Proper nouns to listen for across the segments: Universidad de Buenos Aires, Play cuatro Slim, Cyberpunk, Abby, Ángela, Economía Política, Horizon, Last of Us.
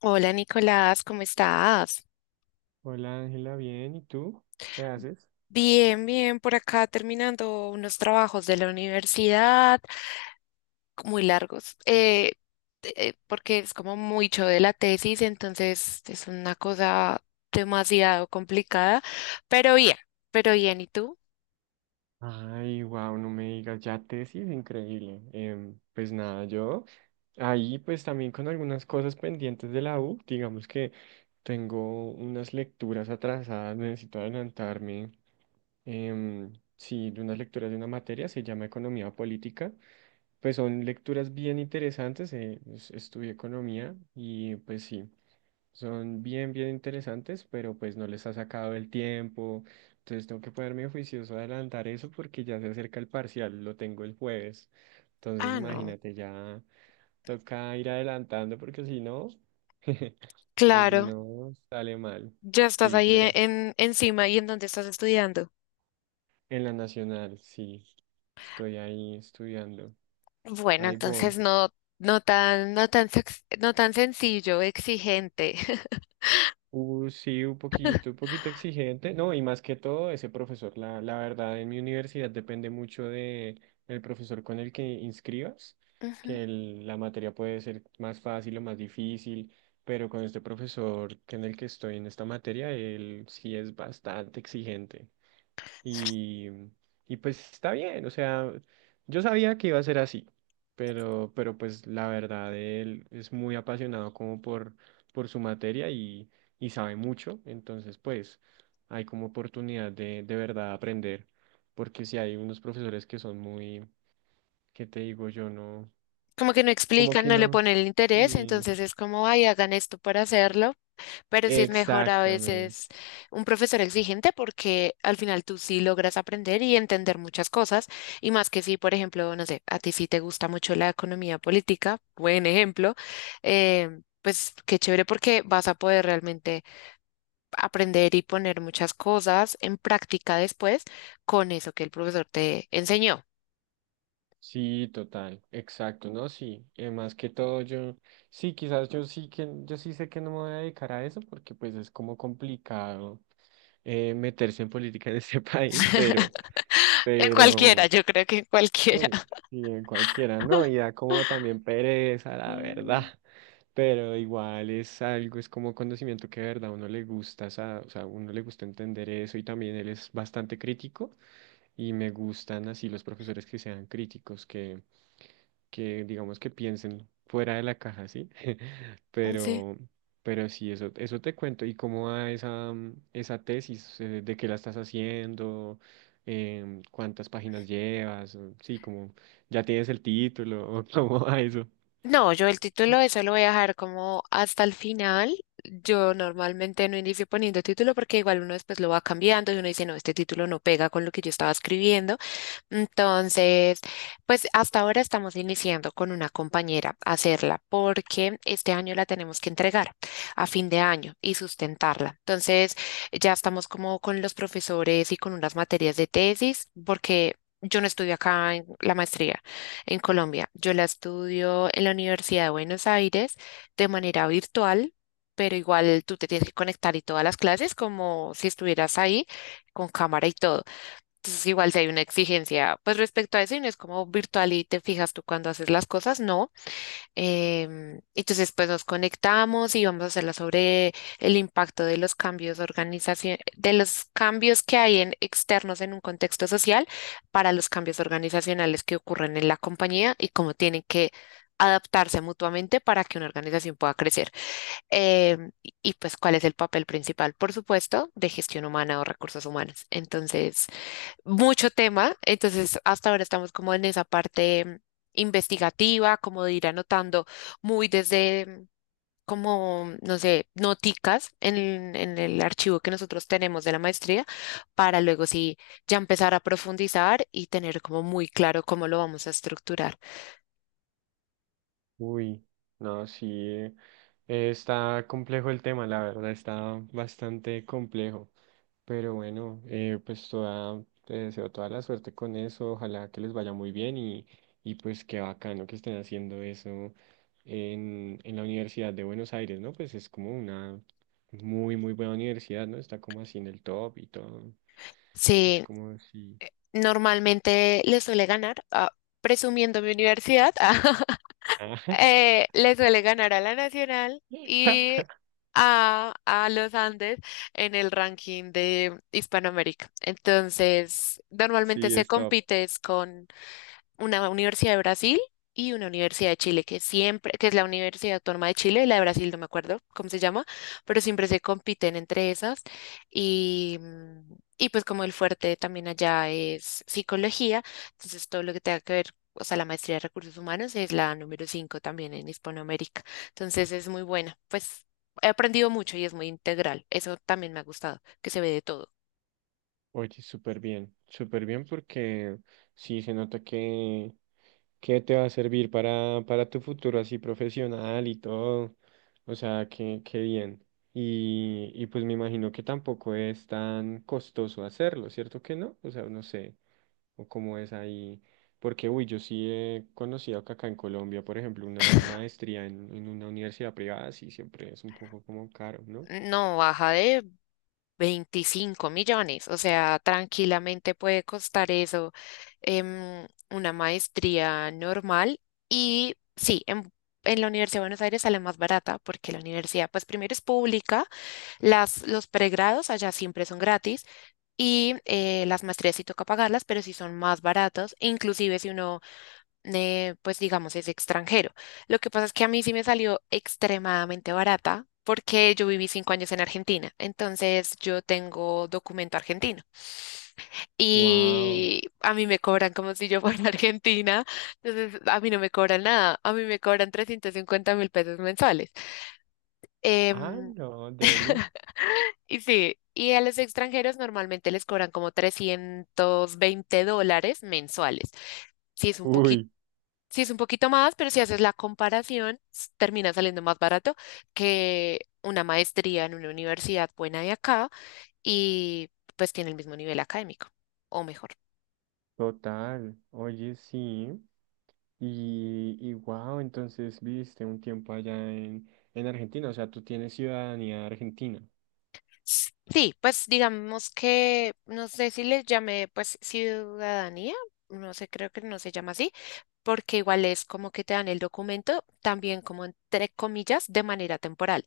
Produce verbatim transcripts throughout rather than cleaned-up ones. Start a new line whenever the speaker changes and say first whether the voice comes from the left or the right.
left: Hola Nicolás, ¿cómo estás?
right: Hola Ángela, bien, ¿y tú? ¿Qué haces?
left: Bien, bien, por acá terminando unos trabajos de la universidad, muy largos, eh, eh, porque es como mucho de la tesis, entonces es una cosa demasiado complicada, pero bien, pero bien, ¿y tú?
right: Ay, wow, no me digas, ya tesis, increíble. Em, pues nada, yo ahí pues también con algunas cosas pendientes de la U, digamos que tengo unas lecturas atrasadas, necesito adelantarme. em, sí, de unas lecturas de una materia, se llama Economía Política. Pues son lecturas bien interesantes, eh, es- estudié economía y pues sí. Son bien, bien interesantes, pero pues no les ha sacado el tiempo. Entonces tengo que ponerme juicioso a adelantar eso porque ya se acerca el parcial, lo tengo el jueves. Entonces
left: Ah, no,
right: imagínate, ya toca ir adelantando porque si no, o si
left: claro,
right: no, sale mal.
left: ya estás
right: Sí,
left: ahí e-
right: pero
left: en, encima. ¿Y en dónde estás estudiando?
right: en la nacional, sí, estoy ahí estudiando.
left: Bueno,
right: Ahí voy.
left: entonces no, no tan, no tan, sex- no tan sencillo, exigente.
right: Uh, sí, un poquito, un poquito exigente. No, y más que todo, ese profesor, la, la verdad, en mi universidad depende mucho de el profesor con el que inscribas, que el- la materia puede ser más fácil o más difícil, pero con este profesor que en el que estoy en esta materia, él sí es bastante exigente. Y, y pues está bien, o sea, yo sabía que iba a ser así, pero, pero pues la verdad, él es muy apasionado como por, por su materia y, y sabe mucho, entonces pues hay como oportunidad de, de, verdad aprender, porque si hay unos profesores que son muy, ¿qué te digo? Yo no,
left: Como que no
right: como
left: explican,
right: que
left: no le
right: no.
left: ponen el interés,
right: Sí,
left: entonces es como, ay, hagan esto para hacerlo, pero sí es mejor a
right: exactamente.
left: veces un profesor exigente porque al final tú sí logras aprender y entender muchas cosas, y más que si, por ejemplo, no sé, a ti sí te gusta mucho la economía política, buen ejemplo, eh, pues qué chévere porque vas a poder realmente aprender y poner muchas cosas en práctica después con eso que el profesor te enseñó.
right: Sí, total, exacto, ¿no? Sí, eh, más que todo yo, sí, quizás yo sí que, yo sí sé que no me voy a dedicar a eso porque pues es como complicado eh, meterse en política en este país, pero,
left: En cualquiera,
right: pero,
left: yo creo que en cualquiera.
right: uy, sí, en cualquiera, ¿no? Y da como también pereza, la verdad,
left: Sí.
right: pero igual es algo, es como conocimiento que de verdad a uno le gusta, sa- o sea, a uno le gusta entender eso y también él es bastante crítico y me gustan así los profesores que sean críticos, que que digamos que piensen fuera de la caja, ¿sí?
left: Sí.
right: Pero, pero sí, eso, eso te cuento. ¿Y cómo va esa, mm, esa tesis? eh, ¿De qué la estás haciendo? Em, ¿cuántas páginas llevas? O- Sí, como ya tienes el título, o cómo va eso.
left: No, yo el título eso lo voy a dejar como hasta el final. Yo normalmente no inicio poniendo título porque igual uno después lo va cambiando y uno dice, no, este título no pega con lo que yo estaba escribiendo. Entonces, pues hasta ahora estamos iniciando con una compañera a hacerla porque este año la tenemos que entregar a fin de año y sustentarla. Entonces, ya estamos como con los profesores y con unas materias de tesis porque yo no estudio acá en la maestría en Colombia. Yo la estudio en la Universidad de Buenos Aires de manera virtual. Pero igual tú te tienes que conectar y todas las clases como si estuvieras ahí con cámara y todo. Entonces, igual si hay una exigencia, pues respecto a eso, y no es como virtual y te fijas tú cuando haces las cosas, no. Em, entonces, pues nos conectamos y vamos a hacerla sobre el impacto de los cambios organización, de los cambios que hay en externos en un contexto social para los cambios organizacionales que ocurren en la compañía y cómo tienen que adaptarse mutuamente para que una organización pueda crecer. Em, y y, pues cuál es el papel principal, por supuesto, de gestión humana o recursos humanos. Entonces, mucho tema, entonces hasta ahora estamos como en esa parte mm, investigativa, como de ir anotando muy desde mm, como, no sé, noticas en, en el archivo que nosotros tenemos de la maestría, para luego sí ya empezar a profundizar y tener como muy claro cómo lo vamos a estructurar.
right: Uy, no, sí, eh, está complejo el tema, la verdad, está bastante complejo. Pero bueno, eh, pues toda, te deseo toda la suerte con eso, ojalá que les vaya muy bien y, y pues qué bacano que estén haciendo eso en, en, la Universidad de Buenos Aires, ¿no? Pues es como una muy, muy buena universidad, ¿no? Está como así en el top y todo, es
left: Sí,
right: como así.
left: normalmente le suele ganar, ah, presumiendo mi universidad, eh, le suele ganar a la Nacional y a, a los Andes en el ranking de Hispanoamérica. Entonces, normalmente
right: Sí,
left: se
right: es top.
left: compite es con una universidad de Brasil y una universidad de Chile, que siempre, que es la Universidad Autónoma de Chile, y la de Brasil no me acuerdo cómo se llama, pero siempre se compiten entre esas. Y, mm, y pues como el fuerte también allá es psicología, entonces todo lo que tenga que ver, o sea, la maestría de recursos humanos es la número cinco también en Hispanoamérica. Entonces es muy buena, pues he aprendido mucho y es muy integral. Eso también me ha gustado, que se ve de todo.
right: Oye, súper bien, súper bien porque sí se nota que... que te va a servir para, para tu futuro así profesional y todo. O sea, que, que bien. Y, y pues me imagino que tampoco es tan costoso hacerlo, ¿cierto que no? O sea, no sé, o cómo es ahí. Porque, uy, yo sí he conocido que acá en Colombia, por ejemplo, una maestría en, en, una universidad privada, sí, siempre es un poco como caro, ¿no?
left: No baja de veinticinco millones, o sea, tranquilamente puede costar eso em, una maestría normal y sí, en, en la Universidad de Buenos Aires sale más barata porque la universidad, pues primero es pública, las, los pregrados allá siempre son gratis y eh, las maestrías sí toca pagarlas, pero sí son más baratos, inclusive si uno eh, pues digamos, es extranjero. Lo que pasa es que a mí sí me salió extremadamente barata porque yo viví cinco años en Argentina, entonces yo tengo documento argentino
right: Wow.
left: y a mí me cobran como si yo fuera argentina, entonces a mí no me cobran nada, a mí me cobran trescientos cincuenta mil pesos mensuales.
right: Ah,
left: Em,
right: no, Deli.
left: y sí, y a los extranjeros normalmente les cobran como trescientos veinte dólares mensuales. Sí, es un poquito
right: Uy,
left: Sí, es un poquito más, pero si haces la comparación, s- termina saliendo más barato que una maestría en una universidad buena de acá y pues tiene el mismo nivel académico, o mejor.
right: total. Oye, sí. Y, y wow, entonces viviste un tiempo allá en, en Argentina, o sea, tú tienes ciudadanía argentina.
left: S- Sí, pues digamos que, no sé si les llamé pues ciudadanía, no sé, creo que no se llama así, porque igual es como que te dan el documento, también como entre comillas, de manera temporal.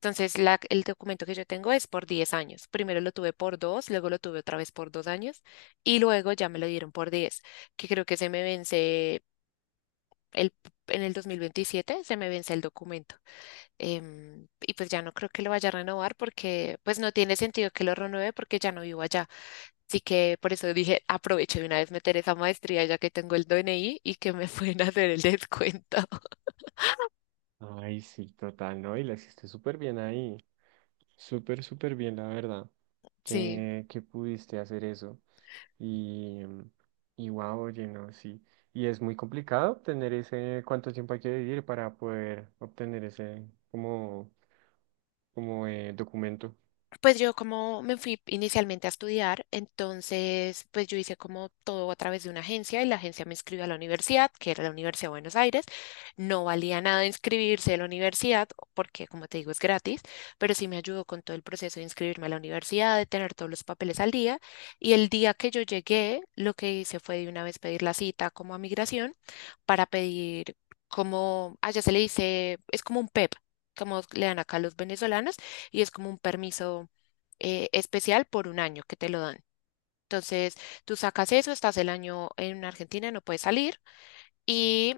left: Entonces, la- el documento que yo tengo es por diez años. Primero lo tuve por dos, luego lo tuve otra vez por dos años y luego ya me lo dieron por diez, que creo que se me vence el, en el dos mil veintisiete, se me vence el documento. Em, y pues ya no creo que lo vaya a renovar porque pues no tiene sentido que lo renueve porque ya no vivo allá. Así que por eso dije, aprovecho de una vez meter esa maestría ya que tengo el D N I y que me pueden hacer el descuento.
right: Ay, sí, total, ¿no? Y la hiciste súper bien ahí. Súper, súper bien, la verdad,
left: Sí.
right: que, que pudiste hacer eso. Y, y wow, oye, no, sí. Y es muy complicado obtener ese, cuánto tiempo hay que vivir para poder obtener ese como, como eh, documento.
left: Pues yo como me fui inicialmente a estudiar, entonces pues yo hice como todo a través de una agencia y la agencia me inscribió a la universidad, que era la Universidad de Buenos Aires. No valía nada inscribirse a la universidad porque como te digo es gratis, pero sí me ayudó con todo el proceso de inscribirme a la universidad, de tener todos los papeles al día. Y el día que yo llegué, lo que hice fue de una vez pedir la cita como a migración para pedir como, allá se le dice, es como un P E P, como le dan acá a los venezolanos y es como un permiso eh, especial por un año que te lo dan. Entonces, tú sacas eso, estás el año en Argentina, no puedes salir y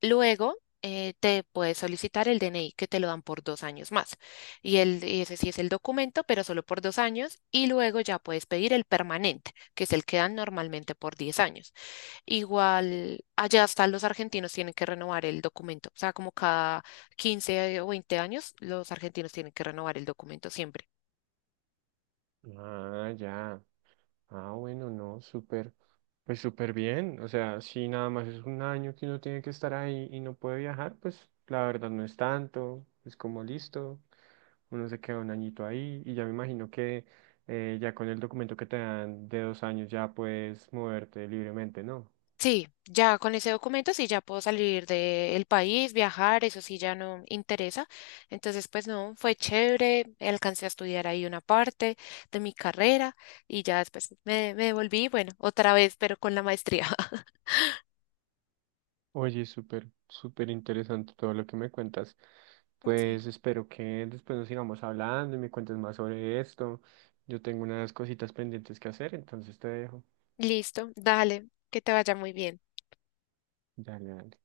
left: luego eh, te puedes solicitar el D N I que te lo dan por dos años más. Y, el, y ese sí es el documento, pero solo por dos años y luego ya puedes pedir el permanente, que es el que dan normalmente por diez años. Igual allá hasta los argentinos tienen que renovar el documento, o sea, como cada quince o veinte años los argentinos tienen que renovar el documento siempre.
right: Ah, ya. Ah, bueno, no, súper, pues súper bien. O sea, si nada más es un año que uno tiene que estar ahí y no puede viajar, pues la verdad no es tanto, es como listo, uno se queda un añito ahí y ya me imagino que eh, ya con el documento que te dan de dos años ya puedes moverte libremente, ¿no?
left: Sí, ya con ese documento sí ya puedo salir del país, viajar, eso sí ya no interesa. Entonces, pues no, fue chévere, alcancé a estudiar ahí una parte de mi carrera y ya después me, me devolví, bueno, otra vez, pero con la maestría.
right: Oye, súper, súper interesante todo lo que me cuentas.
left: Sí.
right: Pues espero que después nos sigamos hablando y me cuentes más sobre esto. Yo tengo unas cositas pendientes que hacer, entonces te dejo.
left: Listo, dale, que te vaya muy bien.
right: Dale, dale.